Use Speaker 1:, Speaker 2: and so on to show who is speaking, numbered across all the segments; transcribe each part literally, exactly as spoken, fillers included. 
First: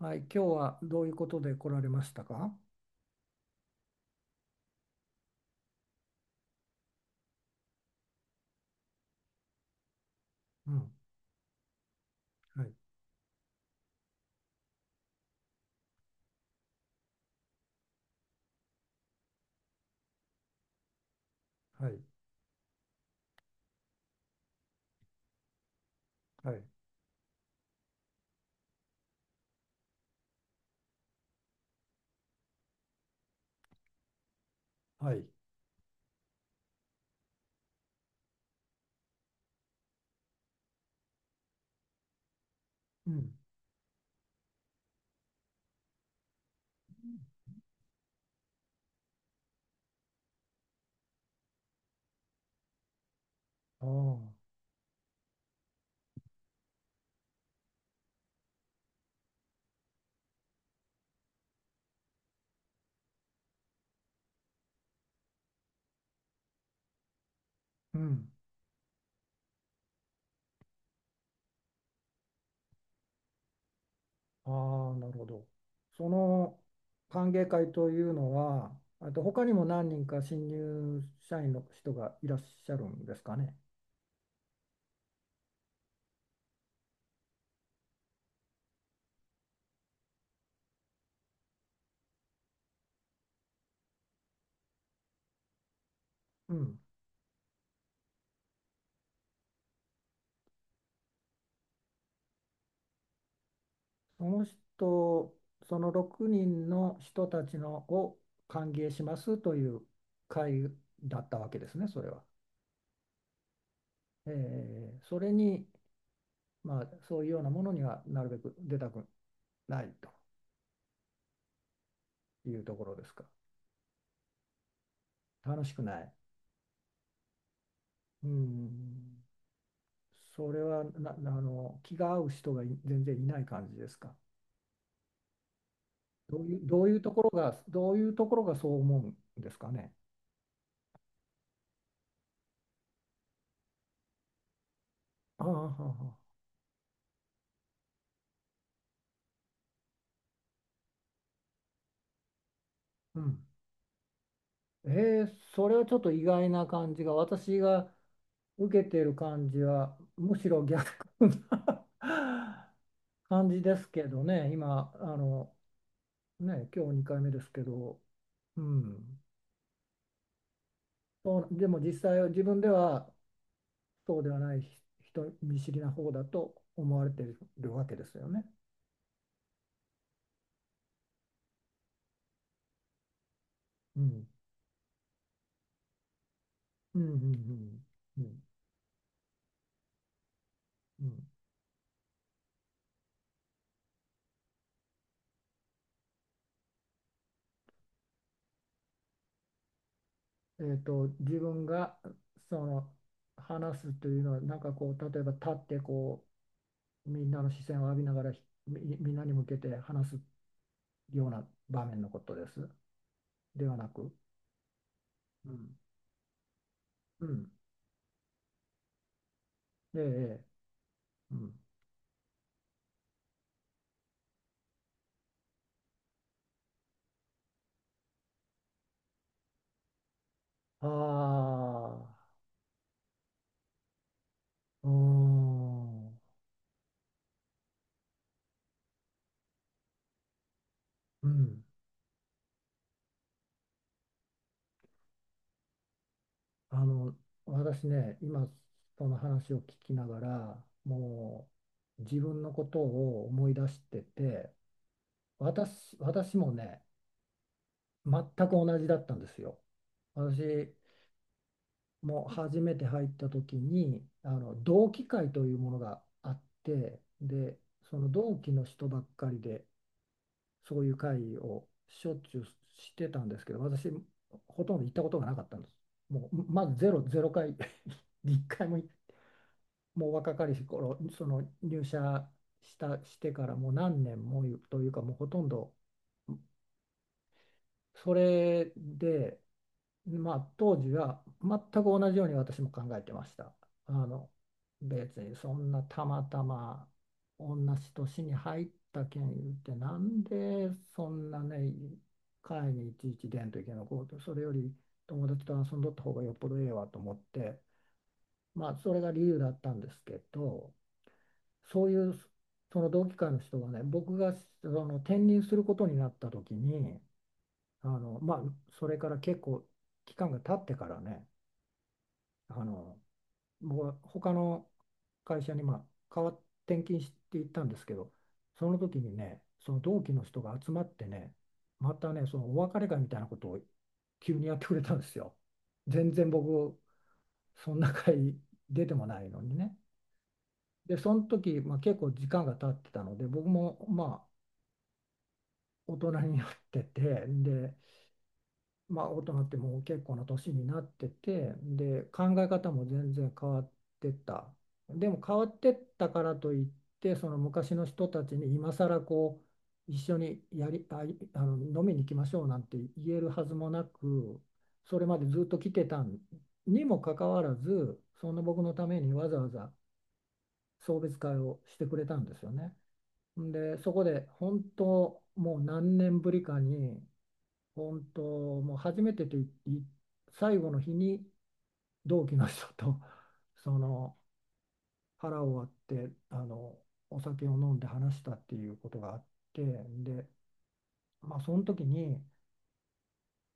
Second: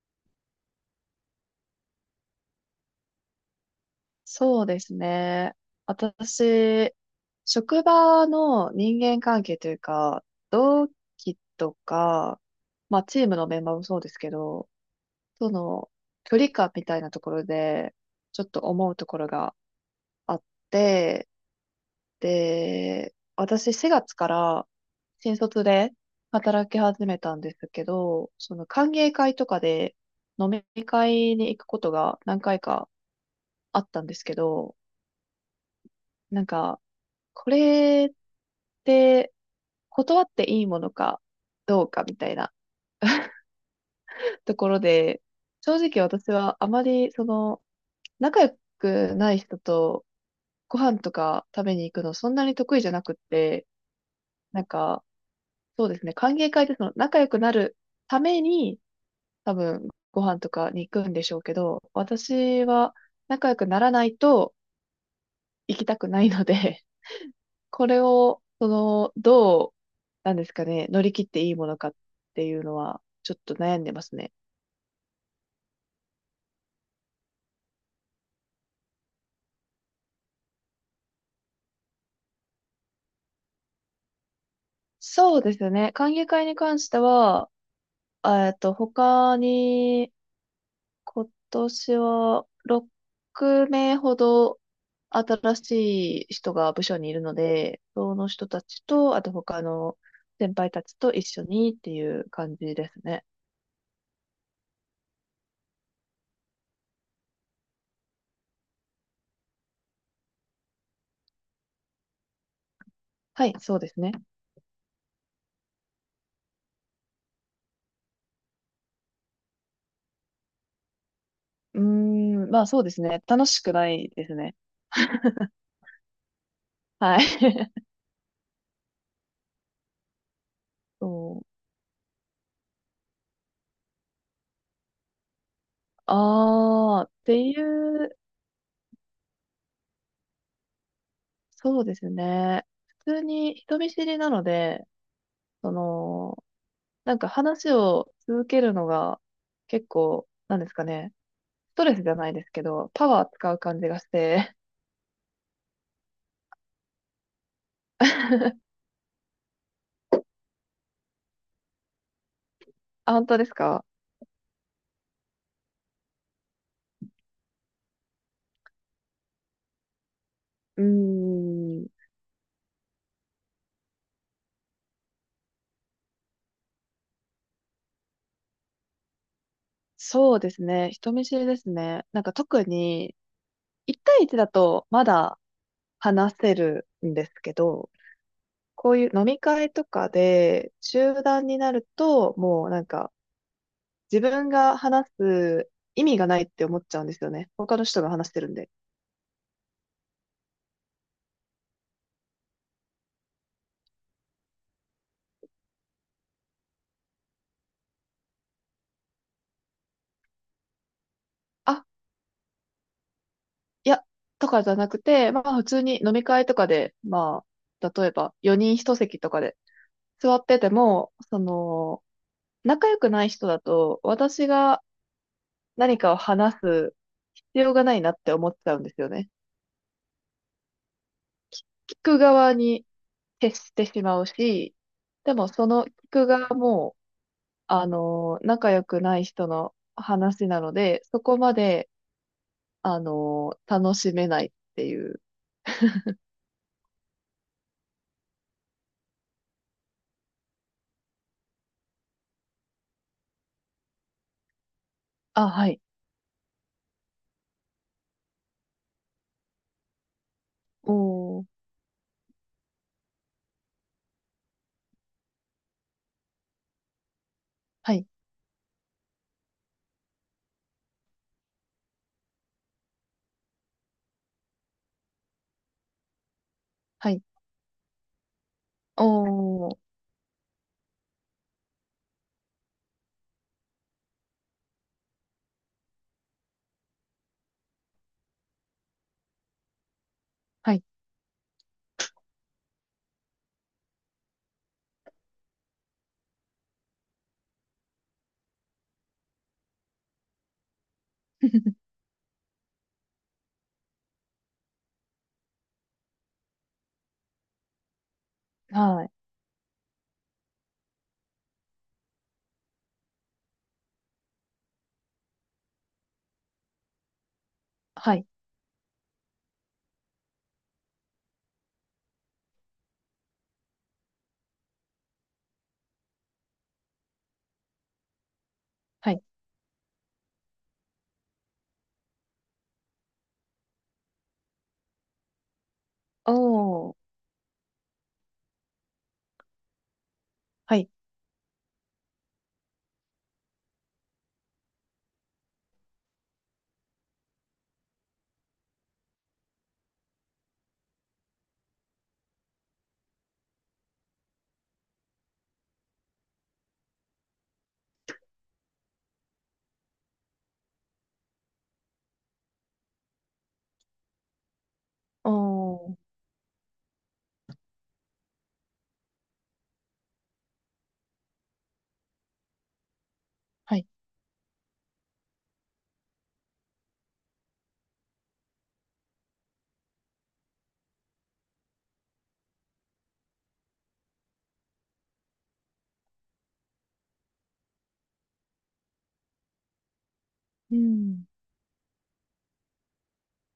Speaker 1: はい、今日はどういうことで来られましたか？
Speaker 2: そうですね。私、職場の人間関係というか、
Speaker 1: う
Speaker 2: 同
Speaker 1: ん、
Speaker 2: 期とか、
Speaker 1: はい、
Speaker 2: まあチームのメンバーもそうですけど、その距離感みたいなところで、ちょっと思うところがあって、
Speaker 1: はい、
Speaker 2: で、私しがつから新卒で
Speaker 1: はい、
Speaker 2: 働き始めたんですけど、その歓迎会とかで飲み会に行くことが何回かあったんですけど、
Speaker 1: はい、
Speaker 2: なんか、これって断っていいものかどうかみたいな
Speaker 1: うん、
Speaker 2: ところで、正直私はあまりその仲良くない人とご飯とか食べに行くのそんなに得意じゃなくって、
Speaker 1: ああ、
Speaker 2: なんかそうですね、歓迎会でその仲良くなるために多分ご飯とかに行くんでしょうけど、私は仲良くならないと行きたくないのでこ
Speaker 1: う
Speaker 2: れ
Speaker 1: ん、
Speaker 2: を、その、どう、なんですかね、乗り切っていいものかっていうのは、ちょっと悩んでますね。
Speaker 1: ああ、なるほど。その歓迎会というのは、あと他にも何人か新入社員の人がいらっしゃるんですかね？
Speaker 2: そうですね。歓迎会に関しては、えっと、他に、今年はろくめい名ほど新しい人
Speaker 1: う
Speaker 2: が
Speaker 1: ん、
Speaker 2: 部署にいるので、その人たちと、あと他の先輩たちと一緒にっていう感じですね。
Speaker 1: その人、そのろくにんの人たちのを歓迎しますという会だったわけですね、それは。
Speaker 2: はい、そうですね。
Speaker 1: えーそれに、まあ、そういうようなものにはなるべく出たくない
Speaker 2: うー
Speaker 1: と
Speaker 2: ん、
Speaker 1: い
Speaker 2: ま
Speaker 1: う
Speaker 2: あ
Speaker 1: と
Speaker 2: そ
Speaker 1: こ
Speaker 2: うで
Speaker 1: ろ
Speaker 2: す
Speaker 1: です
Speaker 2: ね。
Speaker 1: か？
Speaker 2: 楽しくないですね。
Speaker 1: 楽しくない。
Speaker 2: はい。
Speaker 1: うん。それはな、あ
Speaker 2: そう。
Speaker 1: の、気が合う人がい全然いない感じですか？どういう、どういう
Speaker 2: ああ、っ
Speaker 1: ところ
Speaker 2: てい
Speaker 1: が、どういう
Speaker 2: う、
Speaker 1: ところがそう思うんですかね？
Speaker 2: そうですね。普通に人見知りなので、
Speaker 1: ああ、
Speaker 2: そ
Speaker 1: はあはあ、
Speaker 2: の、なんか話を続けるのが結構、なんですかね。ストレスじゃないですけど、パ
Speaker 1: う
Speaker 2: ワー
Speaker 1: ん。
Speaker 2: 使う感じがして。
Speaker 1: えーそれはちょっと意外な感じが、私が 受けてる感じは、むしろ逆な
Speaker 2: あ、本 当で
Speaker 1: 感
Speaker 2: す
Speaker 1: じで
Speaker 2: か？
Speaker 1: すけどね。今、あの、ね、今日にかいめですけど、うん、
Speaker 2: う
Speaker 1: そう。でも
Speaker 2: ー
Speaker 1: 実
Speaker 2: ん。
Speaker 1: 際は自分ではそうではない、ひ人見知りな方だと思われているわけですよね？
Speaker 2: そうですね。人見知りですね。なんか特に、
Speaker 1: う
Speaker 2: いち対
Speaker 1: ん、
Speaker 2: いちだとまだ話せる
Speaker 1: うん、う
Speaker 2: んですけ
Speaker 1: ん、
Speaker 2: ど、
Speaker 1: うん、
Speaker 2: こういう飲み会とかで
Speaker 1: う
Speaker 2: 集団になると、もうなんか、自分が話す意味がないって思っちゃうんですよね。他の人が話してるんで。
Speaker 1: ん、えっと、自分がその話すというのはなんかこう、例えば立ってこうみんなの視線を浴びながらひみ、みんなに向けて話すような
Speaker 2: あ、
Speaker 1: 場面のことです。ではな
Speaker 2: いや、
Speaker 1: く。
Speaker 2: とかじゃなくて、ま
Speaker 1: う
Speaker 2: あ普
Speaker 1: ん、
Speaker 2: 通に飲み会とかで、
Speaker 1: う
Speaker 2: ま
Speaker 1: ん。
Speaker 2: あ、例えばよにん一席とかで
Speaker 1: ええ。
Speaker 2: 座
Speaker 1: ええ、
Speaker 2: ってても、
Speaker 1: う
Speaker 2: そ
Speaker 1: ん、
Speaker 2: の、仲良くない人だと、私が何かを話す必要がないなって思っちゃうんですよね。聞
Speaker 1: あ
Speaker 2: く側に徹してしまうし、
Speaker 1: あ、うー
Speaker 2: でもその聞
Speaker 1: ん。
Speaker 2: く側も、あの、仲良くない人の話なので、そ
Speaker 1: う
Speaker 2: こま
Speaker 1: ん。
Speaker 2: であの、楽しめないっていう。
Speaker 1: あの、私ね、今その話を聞きながら、もう自分のことを思い出してて、
Speaker 2: あ、はい。
Speaker 1: 私、私もね、全く同じだったんですよ。私
Speaker 2: おー、
Speaker 1: も初めて入った時に、あの同期会というものがあって、で、
Speaker 2: は
Speaker 1: そ
Speaker 2: い、
Speaker 1: の同期の人ばっかりで、そういう会をしょっちゅうしてたんですけど、私、ほとんど行ったことがなかったんです。もう、まずゼロ、
Speaker 2: はい。
Speaker 1: ゼロかい、いっかいも。
Speaker 2: おー、
Speaker 1: もう若かりし頃、その入社した、してからもう何年もというか、もうほとんど。それで、まあ、
Speaker 2: は
Speaker 1: 当
Speaker 2: い、
Speaker 1: 時は全く同じように私も考えてました。あの、別にそんなたまたま同じ年に入ったけん言って、なんでそんなね、会にいちいち出んといけないのこうと、それより友達と遊んどった方がよっぽどええわと思って、まあ、それ
Speaker 2: はい、
Speaker 1: が理由だったんですけど、そういうその同期会の人がね、僕がその転任することになった時に、あ
Speaker 2: は
Speaker 1: の、
Speaker 2: い、
Speaker 1: まあ、それから結構期間が経ってからね、あの、僕は他の会社に、まあ、変わっ転勤していったんですけど、その時
Speaker 2: は
Speaker 1: に
Speaker 2: い。
Speaker 1: ね、その同期の人が集まってね、またね、そのお別れ会みたいなことを急にやってくれたんですよ。全然
Speaker 2: お
Speaker 1: 僕、
Speaker 2: ー、
Speaker 1: そんな会出てもないのにね。
Speaker 2: はい、
Speaker 1: で、その時、まあ、結構時間が経ってたので、僕もま大人になってて、で、まあ、大人ってもう結構な年になってて、で、考え方も全然変わってった。でも変わってったからといって、その昔の人たちに今更こう一緒にやりあいあの飲みに行きましょうなんて言えるはずもなく、それまで
Speaker 2: お
Speaker 1: ずっと来て
Speaker 2: ー、
Speaker 1: たにもかかわらず、そんな僕のためにわざわざ送別会をしてくれたんですよね。
Speaker 2: は
Speaker 1: で、
Speaker 2: い。
Speaker 1: そこで本当もう何年ぶりかに、本当、もう初めてと言い最後の日に同期の人と、 その腹を割って、あのお酒を飲んで話したっていうことがあって。で、
Speaker 2: うん、
Speaker 1: まあ、その時に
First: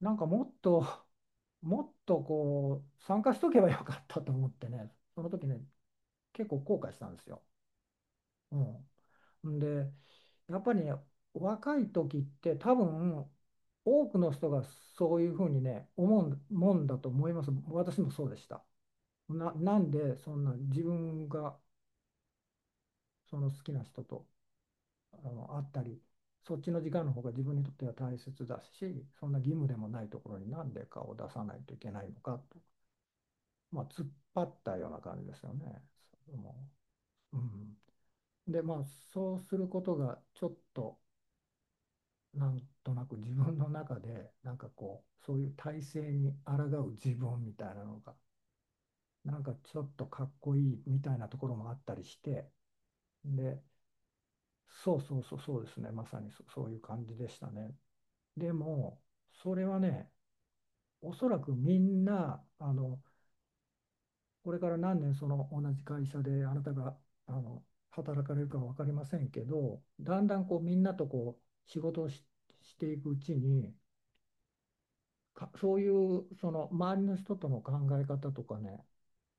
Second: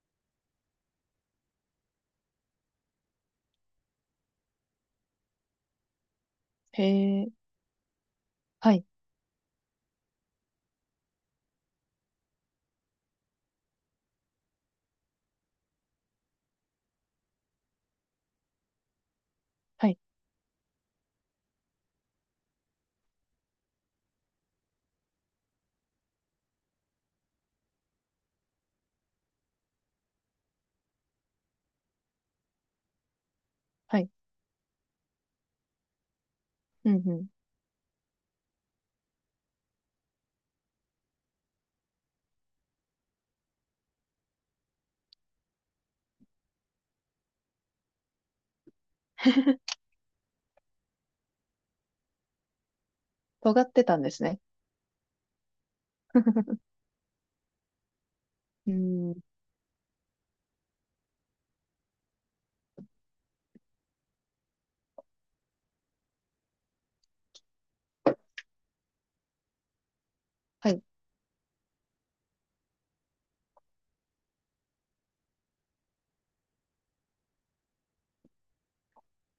Speaker 1: なんかもっと もっとこう参加しとけばよかったと思ってね、その時ね結構後悔したんで
Speaker 2: へ
Speaker 1: す
Speaker 2: ー、
Speaker 1: よ。
Speaker 2: はい、
Speaker 1: うん、んで、やっぱりね、若い時って多分多くの人がそういうふうにね、思うもんだと思います。私もそうでした。な、な
Speaker 2: は
Speaker 1: ん
Speaker 2: い、
Speaker 1: でそんな自分がその好きな人と、あの会ったり、そっちの時間の方が自分にとっては大切だし、そんな義務でもないところになんで顔を出さないといけないのかと、まあ、
Speaker 2: は
Speaker 1: 突っ
Speaker 2: い。
Speaker 1: 張ったような感じですよね。も
Speaker 2: うん、うん。
Speaker 1: う、うん、で、まあ、そうすることがちょっとなんとなく自分の中でなんかこうそういう体制に抗う自分みたいなのがなんかち ょっとかっこいいみたいなところもあったりして、で、
Speaker 2: 尖ってたんですね。
Speaker 1: そうそうそうそうですね、まさにそ、そういう感じでしたね。で
Speaker 2: う
Speaker 1: も
Speaker 2: ん、
Speaker 1: それはね、おそらくみんな、あの、これから何年その同じ会社であなたがあの働かれるかは分かりませんけど、だんだんこう
Speaker 2: は
Speaker 1: みん
Speaker 2: い、
Speaker 1: なとこう仕事をし、していくうちに、かそういうその周りの人との考え方とかね、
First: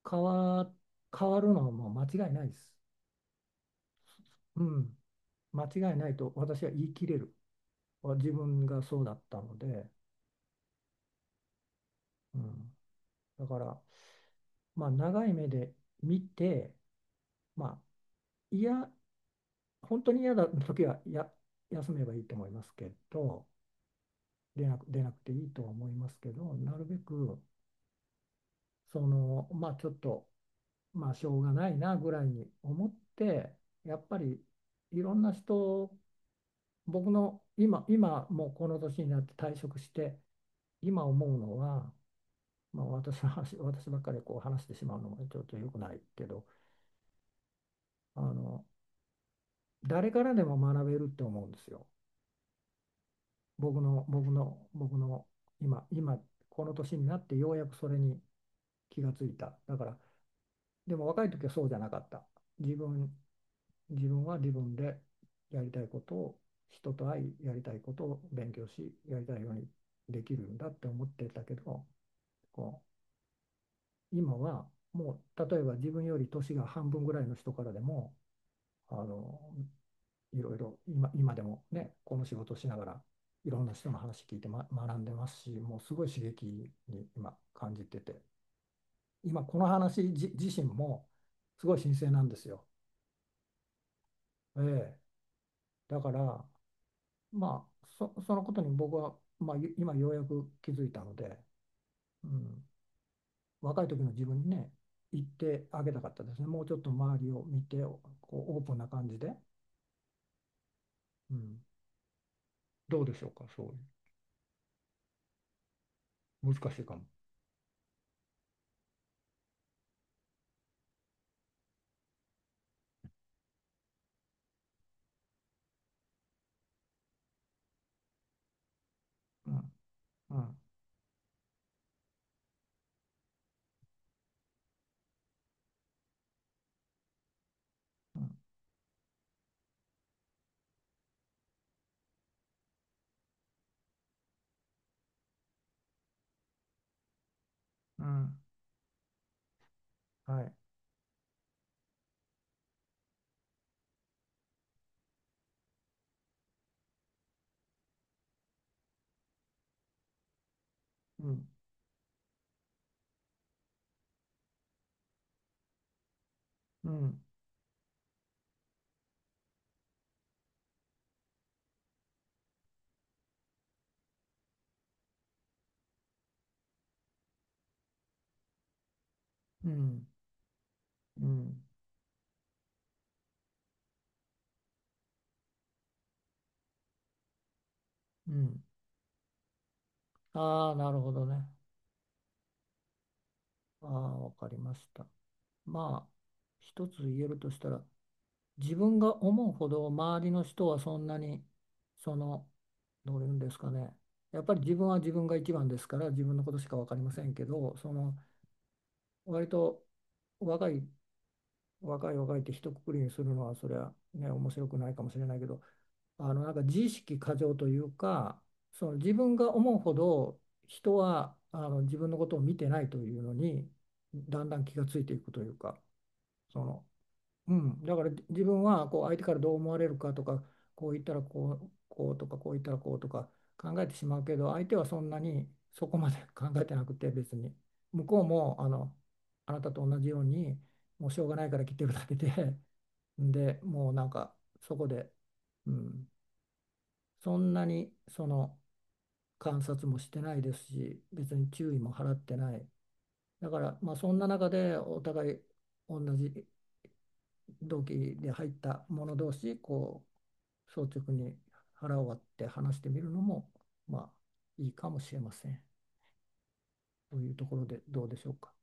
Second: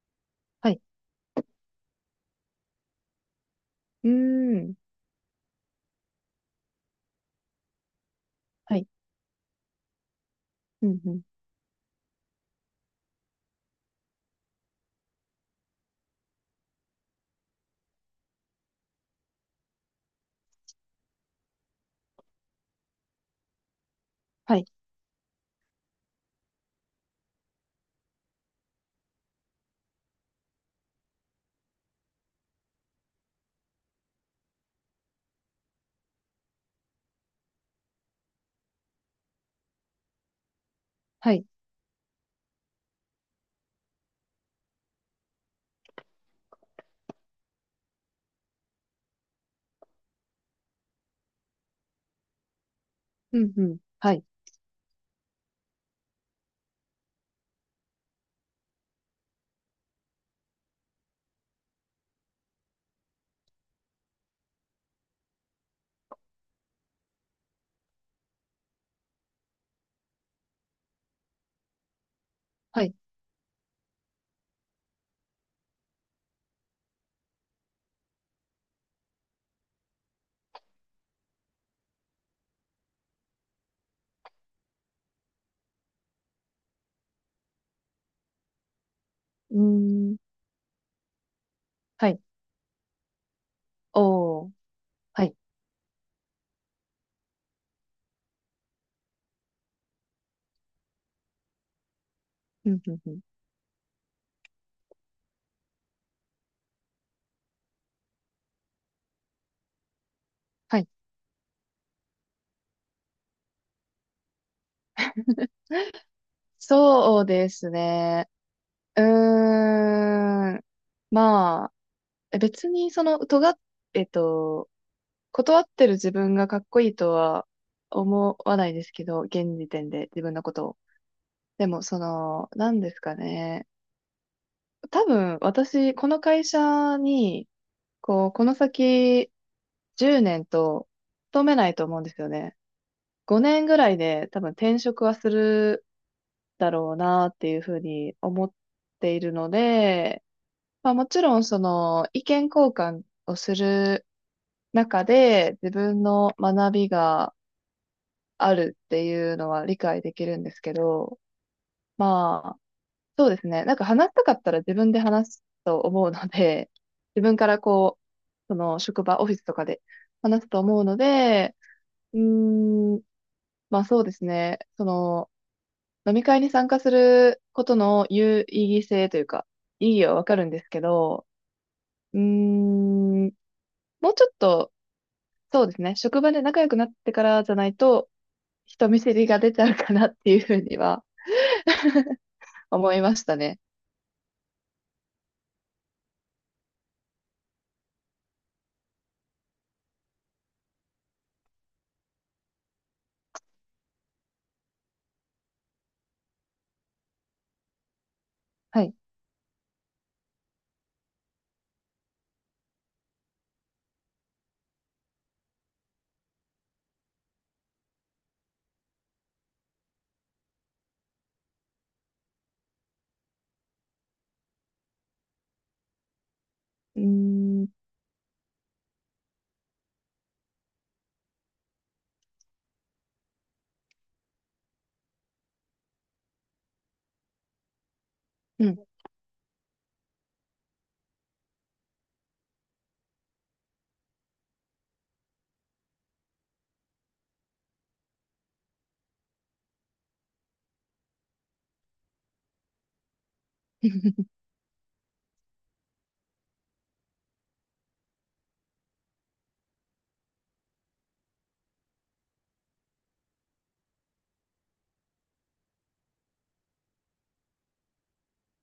Speaker 1: 変
Speaker 2: は
Speaker 1: わ、
Speaker 2: い。
Speaker 1: 変わるのはもう間違いないです。
Speaker 2: うー
Speaker 1: う
Speaker 2: ん、
Speaker 1: ん、間違いないと私は言い切れる。自分
Speaker 2: は
Speaker 1: が
Speaker 2: い、
Speaker 1: そうだったので、
Speaker 2: うん、うん、
Speaker 1: うん、だから、まあ、長い目で見て、まあ、いや、本当に嫌だ時はや休めばいいと思いますけど、
Speaker 2: は
Speaker 1: 出
Speaker 2: い、
Speaker 1: なく、出なくていいとは思いますけど、なるべくその、まあ、ちょっと、まあ、しょうがないなぐらいに思って、やっぱりいろんな人、僕の今今もうこの年になって退職して今思
Speaker 2: は
Speaker 1: う
Speaker 2: い、
Speaker 1: のは、まあ、私の話、私ばっかりこう話してしまうのもちょっと良くないけど、あの、誰からでも学べるって思うんですよ。
Speaker 2: うん、うん、
Speaker 1: 僕の
Speaker 2: はい、
Speaker 1: 僕の僕の今今この年になってようやくそれに気がついた。だから、でも若い時はそうじゃなかった。自分自分は自分でやりたいことを、人と会い、やりたいことを勉強し、やりたいようにできるんだって思ってたけど、こ
Speaker 2: はい、
Speaker 1: う今はもう、例えば自分より年が半分ぐらいの人からでも、あの、いろいろ今今でもね、この仕事をしながらいろんな人の話聞いて、ま、学んでますし、もうすごい刺激に今感じてて、今
Speaker 2: う
Speaker 1: こ
Speaker 2: ー
Speaker 1: の話
Speaker 2: ん、
Speaker 1: じ自身もすごい新
Speaker 2: は
Speaker 1: 鮮
Speaker 2: い、
Speaker 1: なんですよ。
Speaker 2: おー、
Speaker 1: え
Speaker 2: はい、
Speaker 1: ーだから、まあ、そ、そのことに僕は、まあ、ゆ今ようやく気づいたので、うん、
Speaker 2: うん、うん、うん。
Speaker 1: 若い時の自分にね、言ってあげたかったですね。もうちょっと周りを見て、こうオープンな感じで、
Speaker 2: はい。
Speaker 1: うん、どうでしょうか、そういう。難しいかも。
Speaker 2: そうですね。うーん。まあ、え別にその、尖っ、えっと、断ってる自分がかっこいいとは思わないですけど、
Speaker 1: う
Speaker 2: 現時
Speaker 1: ん、
Speaker 2: 点で自分
Speaker 1: う
Speaker 2: のこ
Speaker 1: ん、
Speaker 2: とを。でも、その、なんですかね。多分、私、この会社に、
Speaker 1: う
Speaker 2: こう、
Speaker 1: ん、
Speaker 2: この先、じゅうねんと勤めないと思うんですよね。ごねんぐらいで多分転職はするだろうなっていうふう
Speaker 1: う
Speaker 2: に
Speaker 1: ん、
Speaker 2: 思っているので、
Speaker 1: はい。
Speaker 2: まあ、もちろんその意見交換をする中で自分の学びがあるっていうのは理解できるんですけど、
Speaker 1: うん、
Speaker 2: まあそうですね。なんか話したかったら自分で話すと思うので、
Speaker 1: う
Speaker 2: 自
Speaker 1: ん、
Speaker 2: 分からこう、その職場、オフィスとかで話すと思うので、うーん、まあそうですね。その飲み会に参加することの有意義性というか、
Speaker 1: う
Speaker 2: 意
Speaker 1: ん、
Speaker 2: 義はわかるんですけ
Speaker 1: う
Speaker 2: ど、
Speaker 1: ん、
Speaker 2: うーん、もうちょっとそうですね。職場で仲良くなってからじゃないと、
Speaker 1: うん。
Speaker 2: 人見知りが出ちゃうかなっていうふう
Speaker 1: ああ、
Speaker 2: に
Speaker 1: なる
Speaker 2: は
Speaker 1: ほどね。
Speaker 2: 思いましたね。
Speaker 1: ああ、わかりました。まあ、一つ言えるとしたら、自分が思うほど周りの人はそんなに、その、どういうんですかね、やっぱり自分は自分が一番ですから自分のことしか分かりませんけど、その
Speaker 2: はい。
Speaker 1: 割と若い、若い若いって一括りにするのはそれはね面白くないかもしれないけど、あの、なんか自意識過剰というか、その、自分が思うほど人はあの自分のことを見てないというのに、だんだん気がついていくというか。その、
Speaker 2: う
Speaker 1: う
Speaker 2: ーん。
Speaker 1: ん、だから自分はこう相手からどう思われるかとか、こう言ったらこう、こうとか、こう言ったらこうとか考えてしまうけど、相手はそんなにそこまで 考えてなくて、別に向こうも、
Speaker 2: う
Speaker 1: あ
Speaker 2: ん
Speaker 1: の、あなたと同じようにもうしょうがないから来てるだけで、で、もうなんか、そこで、うん、そんなにその観察もしてないですし、別に注意も払ってない。だから、まあ、そんな中でお互い、同じ同期で入った者同士こう率直に腹を割って話してみるのも、まあ、いいかもしれません。というところでどうでしょうか？